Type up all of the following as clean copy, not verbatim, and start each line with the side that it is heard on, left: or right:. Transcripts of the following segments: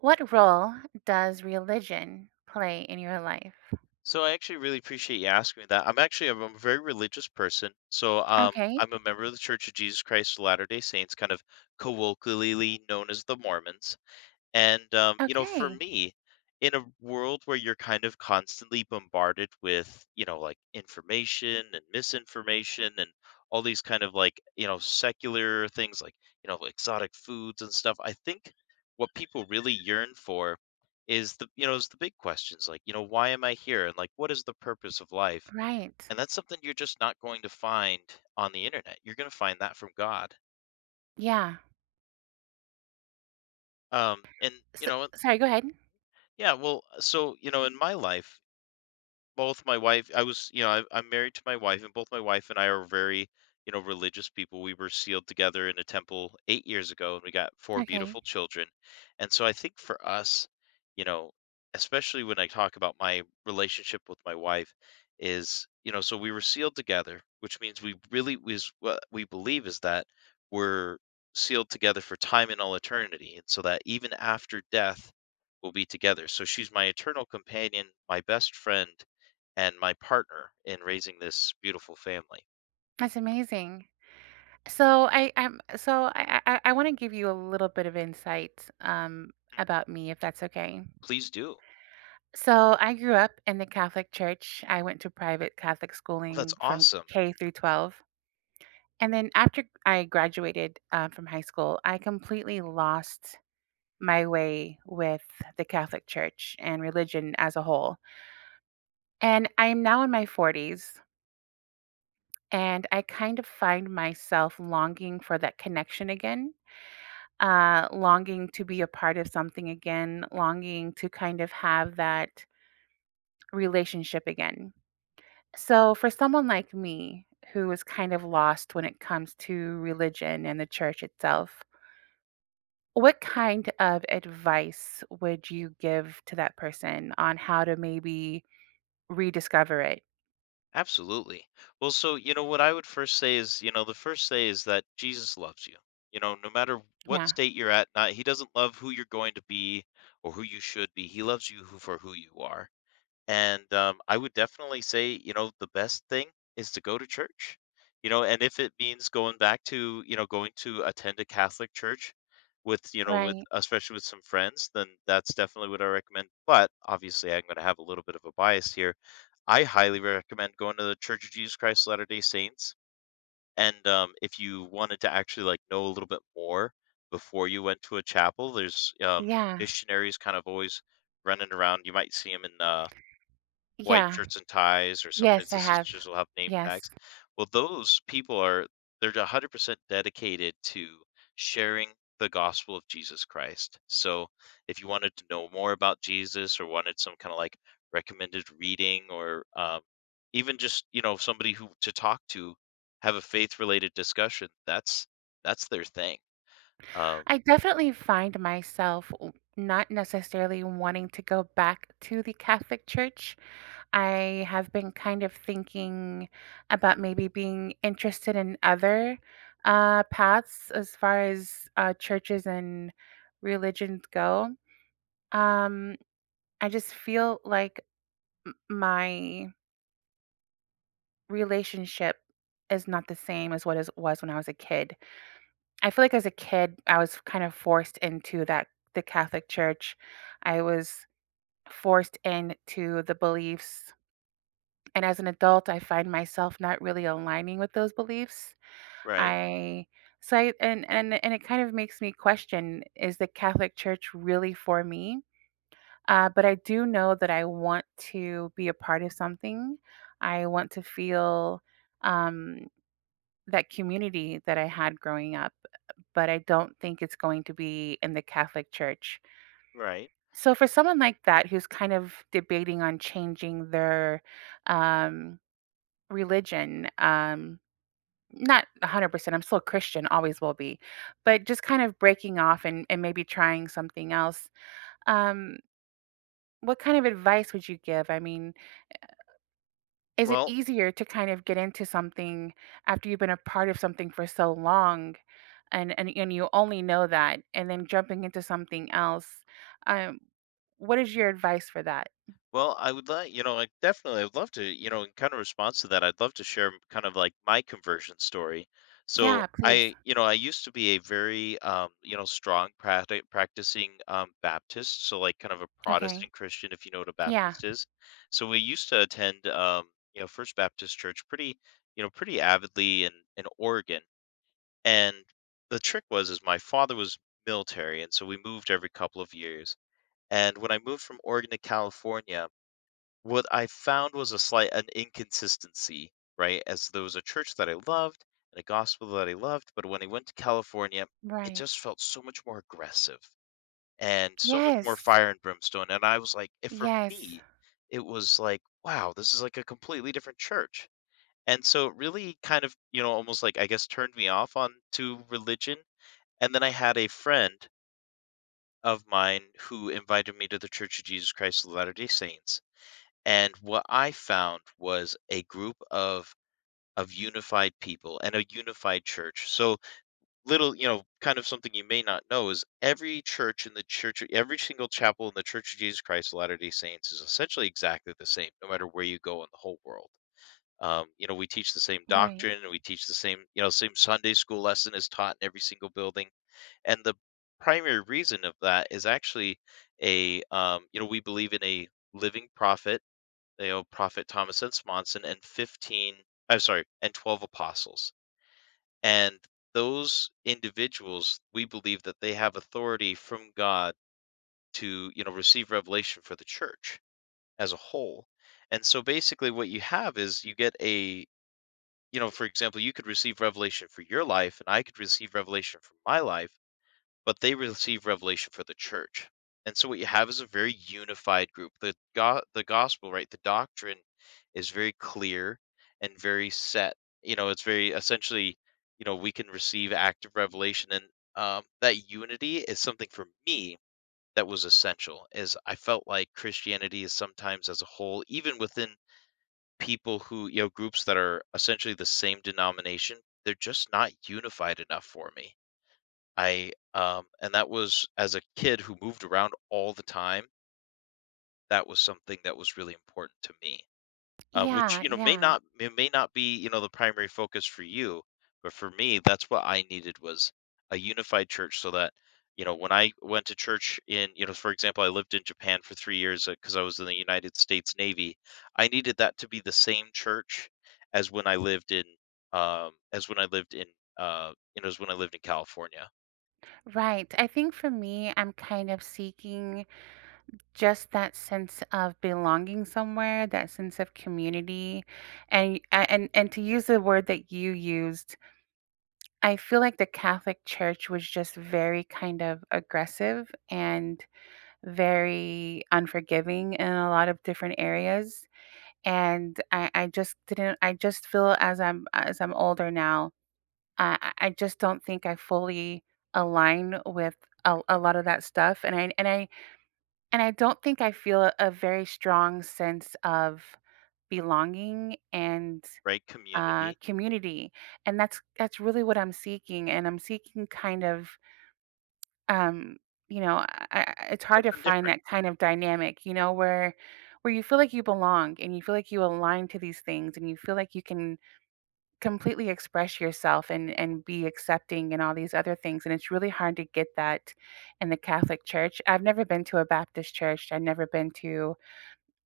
right: What role does religion play in your life?
left: So I actually really appreciate you asking me that. I'm a very religious person. So
right: Okay.
left: I'm a member of the Church of Jesus Christ of Latter-day Saints, kind of colloquially known as the Mormons. And, for
right: Okay.
left: me, in a world where you're kind of constantly bombarded with, like information and misinformation and all these kind of like, secular things like, exotic foods and stuff, I think what people really yearn for is the big questions like, why am I here? And like, what is the purpose of life?
right: Right.
left: And that's something you're just not going to find on the internet. You're going to find that from God.
right: Yeah.
left: Um, and,
right: S
left: you know,
right: Sorry, go ahead.
left: yeah, well, so, in my life, both my wife I was, you know, I, I'm married to my wife, and both my wife and I are very, religious people. We were sealed together in a temple 8 years ago, and we got four
right: Okay.
left: beautiful children. And so I think for us, you know, especially when I talk about my relationship with my wife, is so we were sealed together, which means we really is what we believe is that we're sealed together for time and all eternity, and so that even after death, we'll be together. So she's my eternal companion, my best friend, and my partner in raising this beautiful family.
right: That's amazing. So I I'm so I wanna give you a little bit of insight,
left: Mm.
right: about me, if that's okay.
left: Please do.
right: So I grew up in the Catholic Church. I went to private Catholic
left: Well, that's
right: schooling from
left: awesome.
right: K through 12. And then after I graduated, from high school, I completely lost my way with the Catholic Church and religion as a whole. And I'm now in my 40s, and I kind of find myself longing for that connection again, longing to be a part of something again, longing to kind of have that relationship again. So, for someone like me who is kind of lost when it comes to religion and the church itself, what kind of advice would you give to that person on how to maybe rediscover it?
left: Absolutely. Well, so, what I would first say is, the first say is that Jesus loves you. You know, no matter what
right: Yeah,
left: state you're at, not, he doesn't love who you're going to be or who you should be. He loves for who you are. And, I would definitely say, the best thing is to go to church, and if it means going back to, going to attend a Catholic church with, with
right: right.
left: especially with some friends, then that's definitely what I recommend. But obviously, I'm going to have a little bit of a bias here. I highly recommend going to the Church of Jesus Christ of Latter-day Saints. And if you wanted to actually like know a little bit more before you went to a chapel, there's
right: Yeah,
left: missionaries kind of always running around. You might see them in white
right: yeah.
left: shirts and ties, or sometimes
right: Yes, I
left: the
right: have.
left: sisters will have name
right: Yes.
left: tags. Well, those people are they're 100% dedicated to sharing the gospel of Jesus Christ. So, if you wanted to know more about Jesus or wanted some kind of like recommended reading or even just, somebody who to talk to, have a faith related discussion, that's their thing. Um,
right: I definitely find myself not necessarily wanting to go back to the Catholic Church. I have been kind of thinking about maybe being interested in other paths as far as churches and religions go. Um, I just feel like my relationship is not the same as what it was when I was a kid. I feel like as a kid, I was kind of forced into that the Catholic Church. I was forced into the beliefs. And as an adult, I find myself not really aligning with those beliefs.
left: right,
right: I and and it kind of makes me question: is the Catholic Church really for me? But I do know that I want to be a part of something. I want to feel um, that community that I had growing up, but I don't think it's going to be in the Catholic Church.
left: right.
right: So for someone like that who's kind of debating on changing their um, religion, not 100%, I'm still a Christian, always will be, but just kind of breaking off and, maybe trying something else, um, what kind of advice would you give? I mean, is it
left: Well,
right: easier to kind of get into something after you've been a part of something for so long and and you only know that and then jumping into something else? Um, what is your advice for that?
left: Well, I would like, like definitely, I'd love to, in kind of response to that, I'd love to share kind of like my conversion story. So
right: Yeah, please.
left: I used to be a very, strong practicing Baptist, so like kind of a
right: Okay.
left: Protestant Christian, if you know what a
right: Yeah.
left: Baptist is. So we used to attend, First Baptist Church pretty avidly in Oregon. And the trick was, is my father was military, and so we moved every couple of years. And when I moved from Oregon to California, what I found was a slight an inconsistency, right? As there was a church that I loved and a gospel that I loved, but when I went to California, it
right: Right.
left: just felt so much more aggressive and so much more
right: Yes.
left: fire and brimstone. And I was like, if for
right: Yes.
left: me, it was like, wow, this is like a completely different church. And so it really kind of, almost like I guess turned me off on to religion. And then I had a friend of mine who invited me to the Church of Jesus Christ of Latter-day Saints and what I found was a group of unified people and a unified church. So little, kind of something you may not know is every church in the church, every single chapel in the Church of Jesus Christ of Latter-day Saints is essentially exactly the same, no matter where you go in the whole world. We teach the same
right: Right.
left: doctrine and we teach the same Sunday school lesson is taught in every single building. And the primary reason of that is actually we believe in a living prophet they owe Prophet Thomas and Smonson and and 12 apostles. And those individuals, we believe that they have authority from God to, receive revelation for the church as a whole. And so basically what you have is you get a for example, you could receive revelation for your life and I could receive revelation for my life but they receive revelation for the church. And so what you have is a very unified group. The gospel, right? The doctrine is very clear and very set. You know, it's very essentially, we can receive active revelation and that unity is something for me that was essential is I felt like Christianity is sometimes as a whole, even within people who, you know, groups that are essentially the same denomination, they're just not unified enough for me and that was as a kid who moved around all the time, that was something that was really important to me, which,
right: Yeah.
left: may
right: Yeah.
left: not may may not be, the primary focus for you, but for me, that's what I needed was a unified church so that, when I went to church in, for example, I lived in Japan for 3 years, because I was in the United States Navy. I needed that to be the same church as when I lived in, um as when I lived in, as when I lived in California,
right: Right. I think for me, I'm kind of seeking just that sense of belonging somewhere, that sense of community, and and to use the word that you used, I feel like the Catholic Church was just very kind of aggressive and very unforgiving in a lot of different areas, and I just didn't I just feel as I'm older now, I just don't think I fully align with a lot of that stuff, and I don't think I feel a very strong sense of belonging and,
left: right? Community.
right: community, and that's really what I'm seeking, and I'm seeking kind of um, you know, I it's hard to
left: Something
right: find
left: different.
right: that kind of dynamic, you know, where you feel like you belong and you feel like you align to these things and you feel like you can completely express yourself and be accepting and all these other things, and it's really hard to get that in the Catholic Church. I've never been to a Baptist church. I've never been to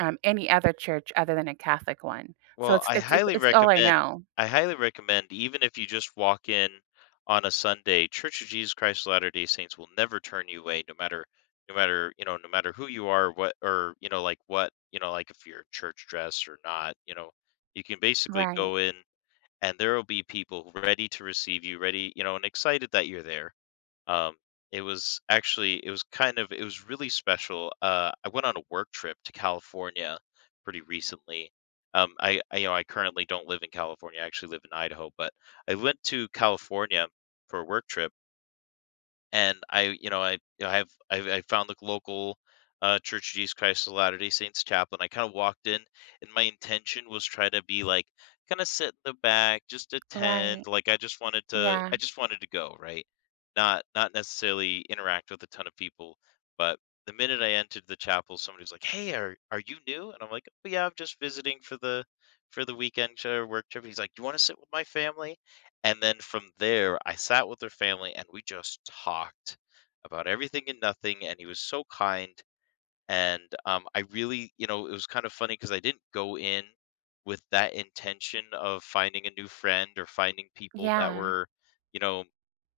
right: any other church other than a Catholic one. So
left: Well,
right: it's all I know.
left: I highly recommend even if you just walk in on a Sunday, Church of Jesus Christ of Latter-day Saints will never turn you away no matter, no matter who you are, what or, like what, like if you're church dress or not, you can basically
right: Right.
left: go in and there will be people ready to receive you, ready, and excited that you're there. Um, it was actually it was kind of it was really special. I went on a work trip to California pretty recently. I you know I currently don't live in California. I actually live in Idaho, but I went to California for a work trip and I, you know, I, you know, I have I found the local Church of Jesus Christ of Latter Day Saints chapel, and I kind of walked in, and my intention was try to be like, kind of sit in the back, just attend,
right: Right.
left: like
right: Yeah.
left: I just wanted to go, right? Not necessarily interact with a ton of people, but the minute I entered the chapel, somebody was like, "Hey, are you new?" And I'm like, "Oh yeah, I'm just visiting for the weekend work trip." He's like, "You want to sit with my family?" And then from there, I sat with her family and we just talked about everything and nothing. And he was so kind. And I really, it was kind of funny because I didn't go in with that intention of finding a new friend or finding people that
right: Yeah.
left: were, you know,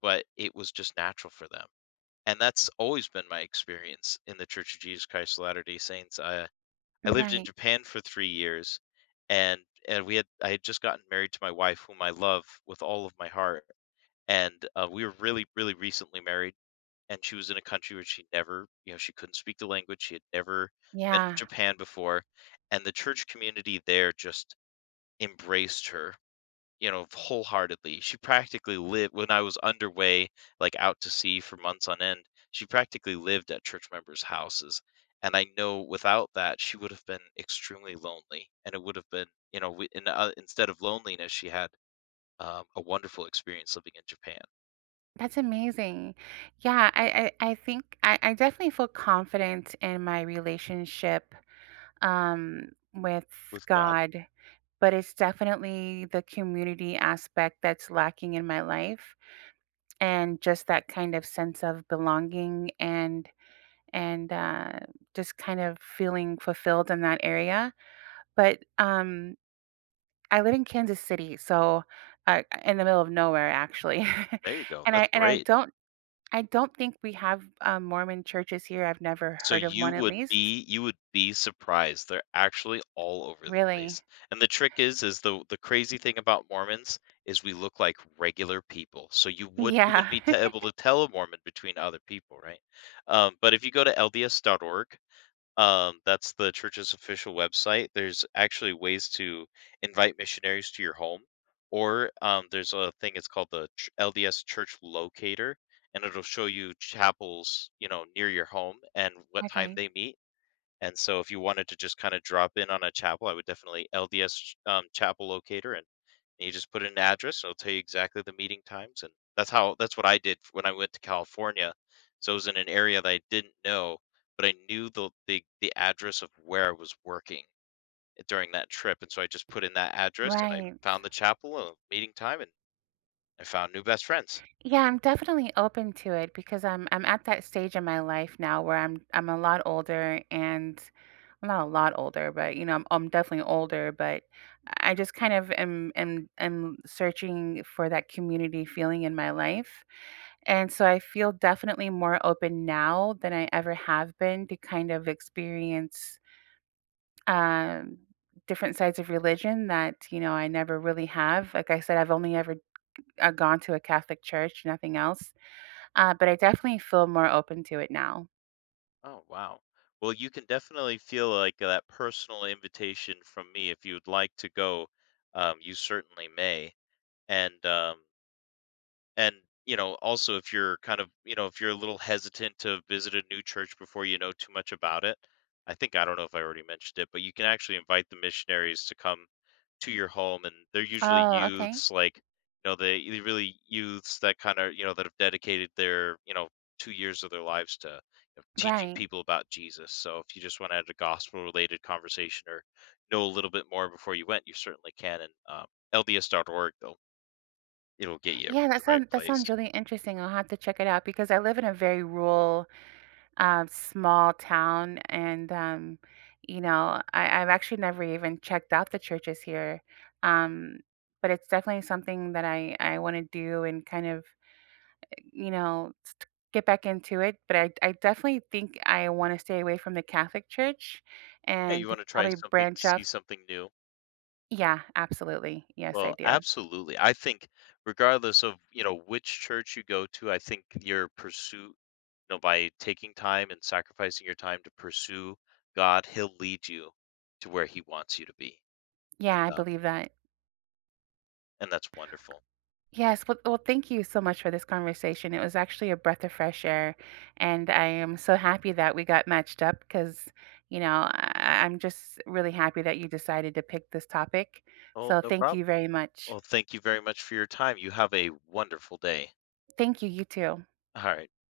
left: but it was just natural for them. And that's always been my experience in the Church of Jesus Christ of Latter day Saints. I lived in
right: Right.
left: Japan for 3 years and we had I had just gotten married to my wife, whom I love with all of my heart and we were really, really recently married. And she was in a country where she never, she couldn't speak the language. She had never been to
right: Yeah.
left: Japan before, and the church community there just embraced her, wholeheartedly. She practically lived when I was underway, like out to sea for months on end. She practically lived at church members' houses, and I know without that she would have been extremely lonely, and it would have been, instead of loneliness, she had a wonderful experience living in Japan
right: That's amazing. Yeah, I think I definitely feel confident in my relationship um with
left: with God.
right: God, but it's definitely the community aspect that's lacking in my life and just that kind of sense of belonging and and uh, just kind of feeling fulfilled in that area. But um, I live in Kansas City, so in the middle of nowhere actually.
left: There you go,
right: And I
left: that's
right: and I
left: great.
right: don't I don't think we have, Mormon churches here. I've never
left: So
right: heard of one at least.
left: you would be surprised, they're actually all over the
right: Really?
left: place, and the trick is the crazy thing about Mormons is we look like regular people, so you wouldn't even
right: Yeah.
left: be te able to tell a Mormon between other people, right? But if you go to LDS.org. That's the church's official website. There's actually ways to invite missionaries to your home, or there's a thing. It's called the LDS Church Locator, and it'll show you chapels, near your home and what time
right: Okay.
left: they meet. And so if you wanted to just kind of drop in on a chapel, I would definitely LDS chapel locator and you just put in an address and it'll tell you exactly the meeting times. And that's what I did when I went to California. So it was in an area that I didn't know, but I knew the address of where I was working during that trip. And so I just put in that address and I
right: Right.
left: found the chapel a meeting time and I found new best friends.
right: Yeah, I'm definitely open to it because I'm at that stage in my life now where I'm a lot older, and I'm not a lot older, but you know, I'm definitely older, but I just kind of am searching for that community feeling in my life. And so I feel definitely more open now than I ever have been to kind of experience um, different sides of religion that you know I never really have. Like I said, I've only ever gone to a Catholic church, nothing else. But I definitely feel more open to it now.
left: Oh, wow. Well, you can definitely feel like that personal invitation from me. If you'd like to go, you certainly may. And and also if you're if you're a little hesitant to visit a new church before you know too much about it, I think I don't know if I already mentioned it, but you can actually invite the missionaries to come to your home, and they're usually
right: Oh, okay.
left: youths, like, they really youths that kinda, that have dedicated their, 2 years of their lives to, teaching
right: Right.
left: people about Jesus. So if you just wanna add a gospel-related conversation or know a little bit more before you went, you certainly can, and, LDS.org, they'll it'll get you to
right: Yeah,
left: the right
right: that
left: place.
right: sounds really interesting. I'll have to check it out because I live in a very rural, small town, and you know, I've actually never even checked out the churches here. Um, but it's definitely something that I want to do and kind of you know, get back into it. But I definitely think I want to stay away from the Catholic Church
left: Yeah, you
right: and
left: wanna try
right: probably
left: something,
right: branch off.
left: see something new.
right: Yeah, absolutely. Yes, I
left: Well,
right: do.
left: absolutely. I think regardless of, which church you go to, I think your pursuit, by taking time and sacrificing your time to pursue God, he'll lead you to where he wants you to be. And
right: Yeah, I believe that.
left: that's wonderful.
right: Yes. Well, well, thank you so much for this conversation. It was actually a breath of fresh air. And I am so happy that we got matched up because, you know, I'm just really happy that you decided to pick this topic.
left: Oh,
right: So
left: no
right: thank you
left: problem.
right: very much.
left: Well, thank you very much for your time. You have a wonderful day.
right: Thank you. You too.
left: All right. Bye.